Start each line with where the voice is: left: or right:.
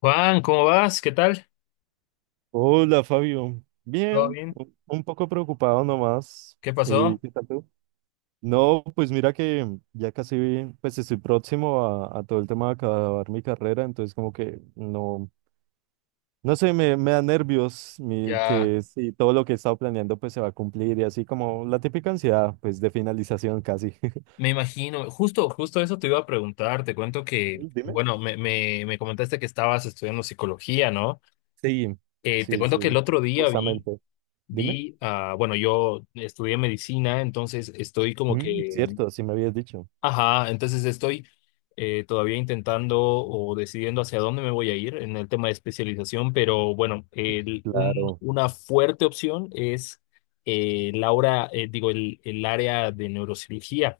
left: Juan, ¿cómo vas? ¿Qué tal?
right: Hola Fabio,
left: ¿Todo
right: bien,
left: bien?
right: un poco preocupado nomás.
left: ¿Qué
right: ¿Y
left: pasó?
right: qué tal tú? No, pues mira que ya casi, pues estoy próximo a todo el tema de acabar mi carrera, entonces como que no, no sé, me da nervios
left: Ya
right: que si todo lo que he estado planeando pues se va a cumplir y así como la típica ansiedad pues de finalización casi.
left: me imagino, justo eso te iba a preguntar, te cuento que,
right: Mm. Dime.
left: bueno, me comentaste que estabas estudiando psicología, ¿no?
right: Sí,
left: Te
right: sí,
left: cuento
right: sí,
left: que el otro día vi,
right: justamente. Dime.
left: vi, ah, bueno, yo estudié medicina, entonces estoy como que.
right: Cierto, así me habías dicho.
left: Ajá, entonces estoy todavía intentando o decidiendo hacia dónde me voy a ir en el tema de especialización, pero bueno, el- un-
right: Claro.
left: una fuerte opción es la hora, digo, el área de neurocirugía.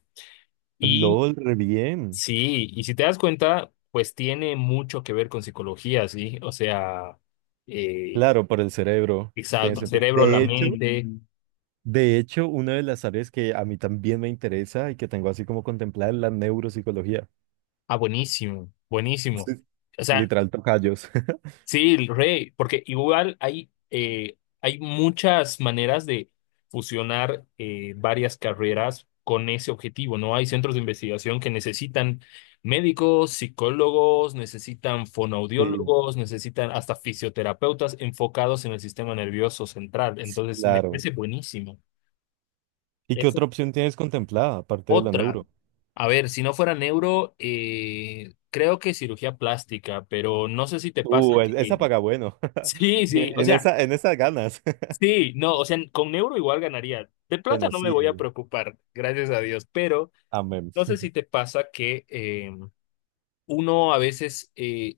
left: Y
right: LOL, re bien.
left: sí, y si te das cuenta, pues tiene mucho que ver con psicología, ¿sí? O sea, eh,
right: Claro, por el cerebro. Tiene
left: exacto, el
right: sentido.
left: cerebro, la
right: De hecho,
left: mente.
right: de hecho, una de las áreas que a mí también me interesa y que tengo así como contemplada es la neuropsicología.
left: Ah, buenísimo, buenísimo.
right: Sí. Literal tocayos.
left: Sí, el rey, porque igual hay muchas maneras de fusionar varias carreras con ese objetivo, ¿no? Hay centros de investigación que necesitan médicos, psicólogos, necesitan
right: Sí,
left: fonoaudiólogos, necesitan hasta fisioterapeutas enfocados en el sistema nervioso central. Entonces, me
right: claro.
left: parece buenísimo.
right: ¿Y qué
left: Es
right: otra opción tienes contemplada aparte de la
left: otra.
right: neuro?
left: A ver, si no fuera neuro, creo que cirugía plástica, pero no sé si te pasa que.
right: Esa paga bueno.
left: Sí, sí,
right: En
left: o
right: en
left: sea.
right: esa, en esas ganas.
left: Sí, no, o sea, con euro igual ganaría. De plata
right: Bueno,
left: no me voy a
right: sí.
left: preocupar, gracias a Dios, pero
right: Amén.
left: no sé si te pasa que uno a veces,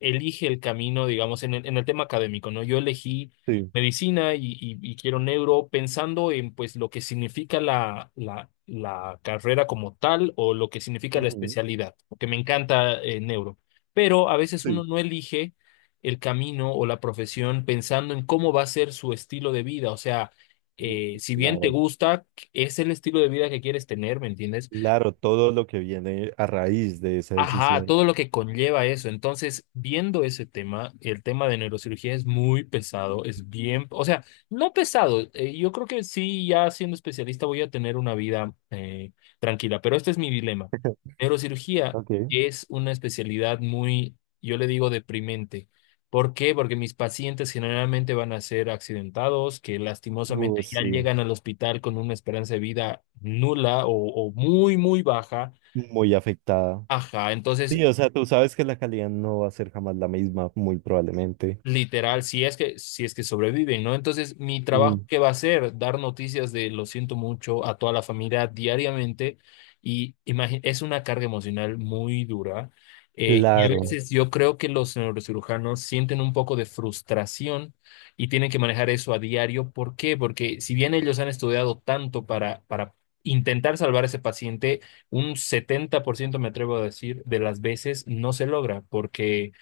left: elige el camino, digamos, en el tema académico, ¿no? Yo elegí
right: Sí.
left: medicina y quiero neuro pensando en, pues, lo que significa la carrera como tal o lo que significa la
right: Ujú,
left: especialidad, porque me encanta neuro. Pero a veces uno
right: sí.
left: no elige el camino o la profesión pensando en cómo va a ser su estilo de vida, o sea,
right: Sí,
left: si bien te
right: claro.
left: gusta, es el estilo de vida que quieres tener, ¿me entiendes?
right: Claro, todo lo que viene a raíz de esa
left: Ajá,
right: decisión.
left: todo lo que conlleva eso. Entonces, viendo ese tema, el tema de neurocirugía es muy pesado, es bien, o sea, no pesado. Yo creo que sí, ya siendo especialista voy a tener una vida tranquila, pero este es mi dilema. Neurocirugía
right: Ok.
left: es una especialidad muy, yo le digo, deprimente. ¿Por qué? Porque mis pacientes generalmente van a ser accidentados, que lastimosamente ya
right: Sí.
left: llegan al hospital con una esperanza de vida nula o muy, muy baja.
right: Muy afectada.
left: Ajá,
right: Sí,
left: entonces
right: o sea, tú sabes que la calidad no va a ser jamás la misma, muy probablemente.
left: literal, si es que sobreviven, ¿no? Entonces, mi trabajo,
right: Mm,
left: ¿qué va a ser? Dar noticias de lo siento mucho a toda la familia diariamente y es una carga emocional muy dura. Y a
right: claro,
left: veces yo creo que los neurocirujanos sienten un poco de frustración y tienen que manejar eso a diario. ¿Por qué? Porque si bien ellos han estudiado tanto para intentar salvar a ese paciente, un 70% me atrevo a decir, de las veces no se logra porque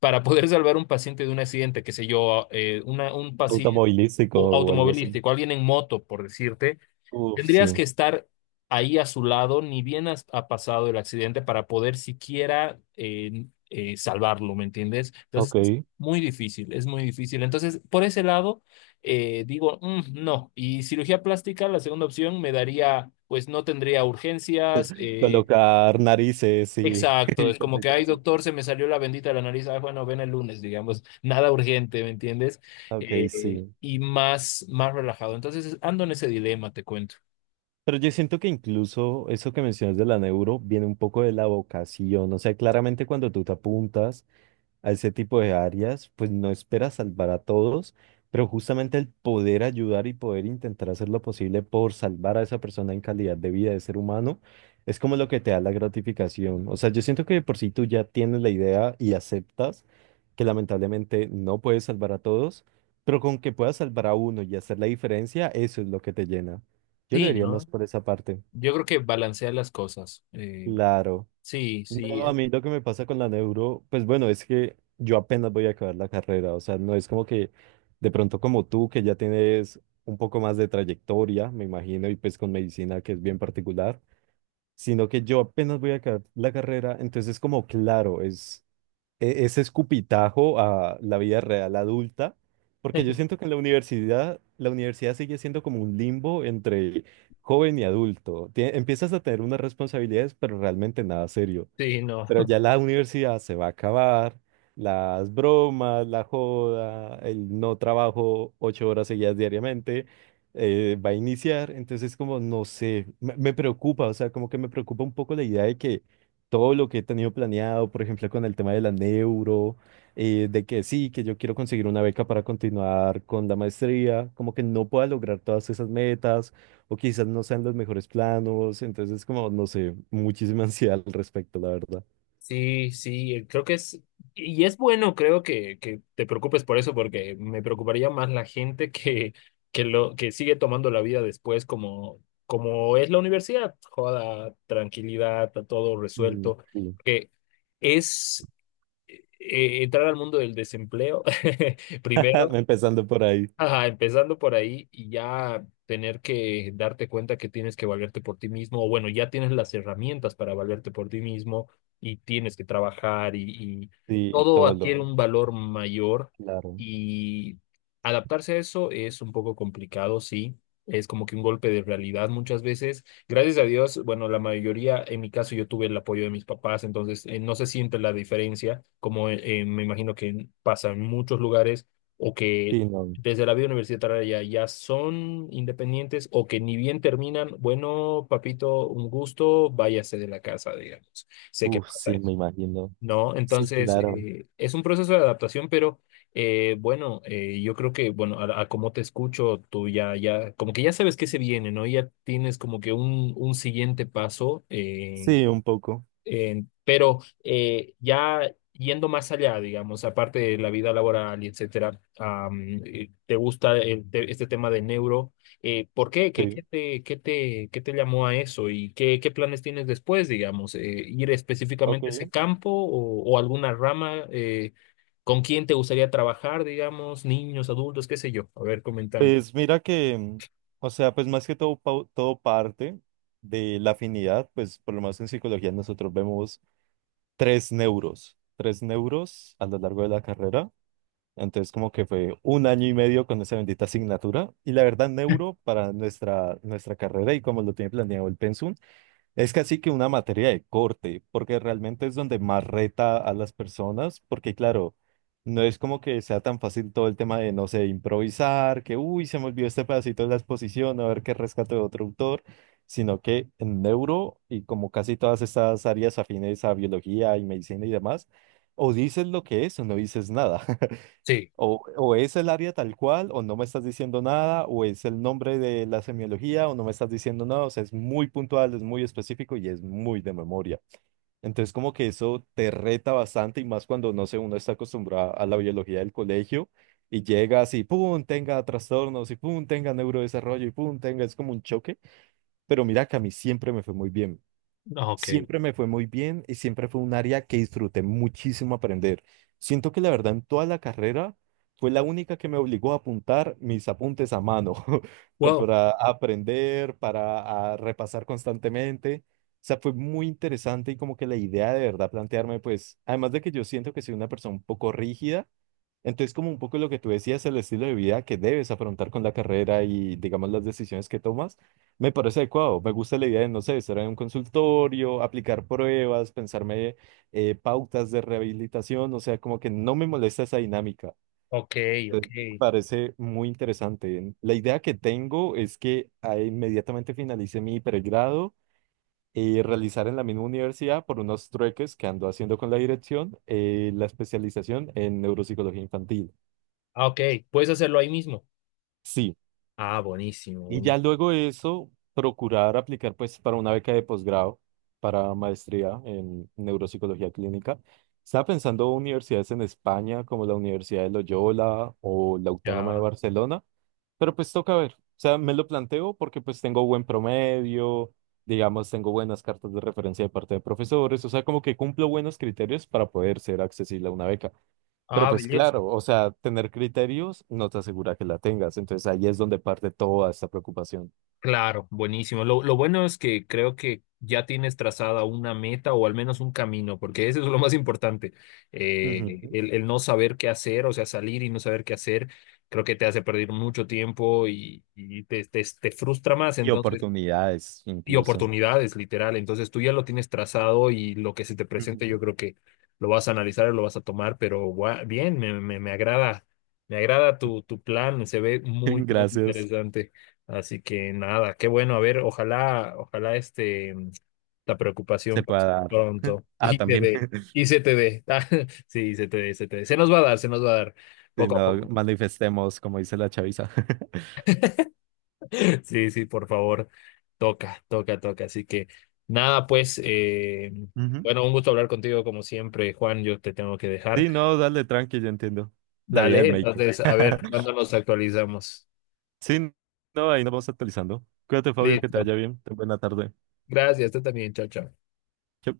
left: para poder salvar un paciente de un accidente, qué sé yo, un paciente
right: automovilístico o algo así.
left: automovilístico, alguien en moto, por decirte,
right: Uf,
left: tendrías que
right: sí,
left: estar ahí a su lado, ni bien ha pasado el accidente para poder siquiera salvarlo, ¿me entiendes? Entonces,
right: ok.
left: es muy difícil, es muy difícil. Entonces, por ese lado, digo, "Mm, no. Y cirugía plástica, la segunda opción, me daría, pues no tendría urgencias.
right: Colocar narices y,
left: Exacto,
right: y
left: es como que,
right: cositas
left: ay,
right: así.
left: doctor, se me salió la bendita de la nariz, ay, bueno, ven el lunes, digamos, nada urgente, ¿me entiendes?
right: Ok, sí.
left: Y más, más relajado. Entonces, ando en ese dilema, te cuento.
right: Pero yo siento que incluso eso que mencionas de la neuro viene un poco de la vocación. O sea, claramente cuando tú te apuntas a ese tipo de áreas, pues no espera salvar a todos, pero justamente el poder ayudar y poder intentar hacer lo posible por salvar a esa persona en calidad de vida de ser humano, es como lo que te da la gratificación. O sea, yo siento que de por si tú ya tienes la idea y aceptas que lamentablemente no puedes salvar a todos, pero con que puedas salvar a uno y hacer la diferencia, eso es lo que te llena. Yo lo
left: Sí,
right: diría más
left: ¿no?
right: por esa parte.
left: Yo creo que balancear las cosas.
right: Claro.
left: Sí, sí,
right: No, a mí lo que me pasa con la neuro, pues bueno, es que yo apenas voy a acabar la carrera, o sea, no es como que de pronto como tú, que ya tienes un poco más de trayectoria, me imagino, y pues con medicina que es bien particular, sino que yo apenas voy a acabar la carrera, entonces como claro, es ese escupitajo a la vida real adulta, porque yo siento que en la universidad sigue siendo como un limbo entre joven y adulto. Empiezas a tener unas responsabilidades, pero realmente nada serio.
left: sí, no.
right: Pero ya la universidad se va a acabar, las bromas, la joda, el no trabajo 8 horas seguidas diariamente, va a iniciar, entonces como no sé, me preocupa, o sea, como que me preocupa un poco la idea de que todo lo que he tenido planeado, por ejemplo, con el tema de la neuro, de que sí, que yo quiero conseguir una beca para continuar con la maestría, como que no pueda lograr todas esas metas o quizás no sean los mejores planos, entonces como, no sé, muchísima ansiedad al respecto, la verdad.
left: Sí, sí, creo que es, y es bueno, creo que te preocupes por eso, porque me preocuparía más la gente que sigue tomando la vida después como, es la universidad, joda, tranquilidad, está todo
right: Mm,
left: resuelto,
right: sí.
left: que es entrar al mundo del desempleo primero.
right: Empezando por ahí,
left: Ajá, empezando por ahí y ya tener que darte cuenta que tienes que valerte por ti mismo, o bueno, ya tienes las herramientas para valerte por ti mismo y tienes que trabajar y
right: sí,
left: todo
right: todo
left: adquiere
right: lo,
left: un valor mayor
right: claro,
left: y adaptarse a eso es un poco complicado, sí, es como que un golpe de realidad muchas veces. Gracias a Dios, bueno, la mayoría, en mi caso, yo tuve el apoyo de mis papás, entonces no se siente la diferencia, como me imagino que pasa en muchos lugares o que
right: sí, no,
left: desde la vida universitaria ya son independientes o que ni bien terminan, bueno, papito, un gusto, váyase de la casa, digamos. Sé que
right: uf,
left: pasa
right: sí,
left: eso,
right: me imagino,
left: ¿no?
right: sí,
left: Entonces,
right: claro,
left: es un proceso de adaptación, pero bueno, yo creo que, bueno, a cómo te escucho, tú ya, como que ya sabes qué se viene, ¿no? Ya tienes como que un siguiente paso. eh,
right: sí, un poco,
left: eh, pero eh, ya yendo más allá, digamos, aparte de la vida laboral y etcétera, ¿te gusta el este tema de neuro? ¿Por qué? ¿Qué,
right: sí,
left: qué te, qué te, qué te llamó a eso? ¿Y qué planes tienes después, digamos? ¿Ir específicamente a ese
right: ok,
left: campo o alguna rama? ¿Con quién te gustaría trabajar, digamos? Niños, adultos, qué sé yo. A ver, coméntame.
right: pues mira que, o sea, pues más que todo, todo parte de la afinidad, pues por lo menos en psicología nosotros vemos tres neuros a lo largo de la carrera, entonces como que fue un año y medio con esa bendita asignatura. Y la verdad, neuro para nuestra, carrera y como lo tiene planeado el pensum. Es casi que una materia de corte, porque realmente es donde más reta a las personas, porque claro, no es como que sea tan fácil todo el tema de, no sé, improvisar, que, uy, se me olvidó este pedacito de la exposición, a ver qué rescato de otro autor, sino que en neuro y como casi todas estas áreas afines a biología y medicina y demás, o dices lo que es o no dices nada.
left: Sí,
right: O es el área tal cual, o no me estás diciendo nada, o es el nombre de la semiología, o no me estás diciendo nada. O sea, es muy puntual, es muy específico y es muy de memoria. Entonces, como que eso te reta bastante y más cuando, no sé, uno está acostumbrado a la biología del colegio y llegas y pum, tenga trastornos y pum, tenga neurodesarrollo y pum, tenga, es como un choque. Pero mira que a mí siempre me fue muy bien.
left: ok.
right: Siempre me fue muy bien y siempre fue un área que disfruté muchísimo aprender. Siento que la verdad en toda la carrera fue la única que me obligó a apuntar mis apuntes a mano,
left: Wow,
right: para aprender, para a repasar constantemente. O sea, fue muy interesante y como que la idea de verdad plantearme, pues, además de que yo siento que soy una persona un poco rígida, entonces, como un poco lo que tú decías, el estilo de vida que debes afrontar con la carrera y, digamos, las decisiones que tomas, me parece adecuado. Me gusta la idea de, no sé, estar en un consultorio, aplicar pruebas, pensarme, pautas de rehabilitación, o sea, como que no me molesta esa dinámica.
left: ok, ok.
right: Entonces, me parece muy interesante. La idea que tengo es que inmediatamente finalice mi pregrado y realizar en la misma universidad por unos trueques que ando haciendo con la dirección, la especialización en neuropsicología infantil.
left: Ah, ok, puedes hacerlo ahí mismo.
right: Sí.
left: Ah,
right: Y
left: buenísimo,
right: ya luego de eso, procurar aplicar pues para una beca de posgrado, para maestría en neuropsicología clínica. Estaba pensando universidades en España como la Universidad de Loyola o la Autónoma de
left: Ya.
right: Barcelona, pero pues toca ver. O sea, me lo planteo porque pues tengo buen promedio, digamos, tengo buenas cartas de referencia de parte de profesores, o sea, como que cumplo buenos criterios para poder ser accesible a una beca. Pero
left: Ah,
right: pues
left: belleza.
right: claro, o sea, tener criterios no te asegura que la tengas. Entonces ahí es donde parte toda esta preocupación.
left: Claro, buenísimo. Lo bueno es que creo que ya tienes trazada una meta o al menos un camino, porque eso es lo más importante.
right: Ujú.
left: El no saber qué hacer, o sea, salir y no saber qué hacer, creo que te hace perder mucho tiempo y te frustra más.
right: Y
left: Entonces,
right: oportunidades
left: y
right: incluso.
left: oportunidades, literal. Entonces tú ya lo tienes trazado y lo que se te presente, yo
right: Ujú.
left: creo que lo vas a analizar y lo vas a tomar, pero bien, me agrada, tu, tu plan, se ve muy, muy
right: Gracias.
left: interesante. Así que nada, qué bueno, a ver, ojalá la
right: Se
left: preocupación
right: puede
left: pase
right: dar.
left: pronto.
right: Ah, también.
left: Y se te dé, y se te dé. Sí, se te dé, se te dé. Se nos va a dar, se nos va a dar,
right: Si
left: poco a
right: no,
left: poco.
right: manifestemos, como dice la chaviza.
left: Sí, sí, por favor, toca, toca, toca. Así que nada, pues,
right: Ujú.
left: bueno, un gusto hablar contigo como siempre, Juan, yo te tengo que dejar.
right: Sí, no, dale tranqui, yo entiendo. La vida
left: Dale,
right: del médico.
left: entonces, a ver, ¿cuándo nos actualizamos?
right: Sí, no, ahí nos vamos actualizando. Cuídate, Fabio, que te
left: Listo.
right: vaya bien. Ten buena tarde.
left: Gracias, tú también, chao, chao.
right: Chao.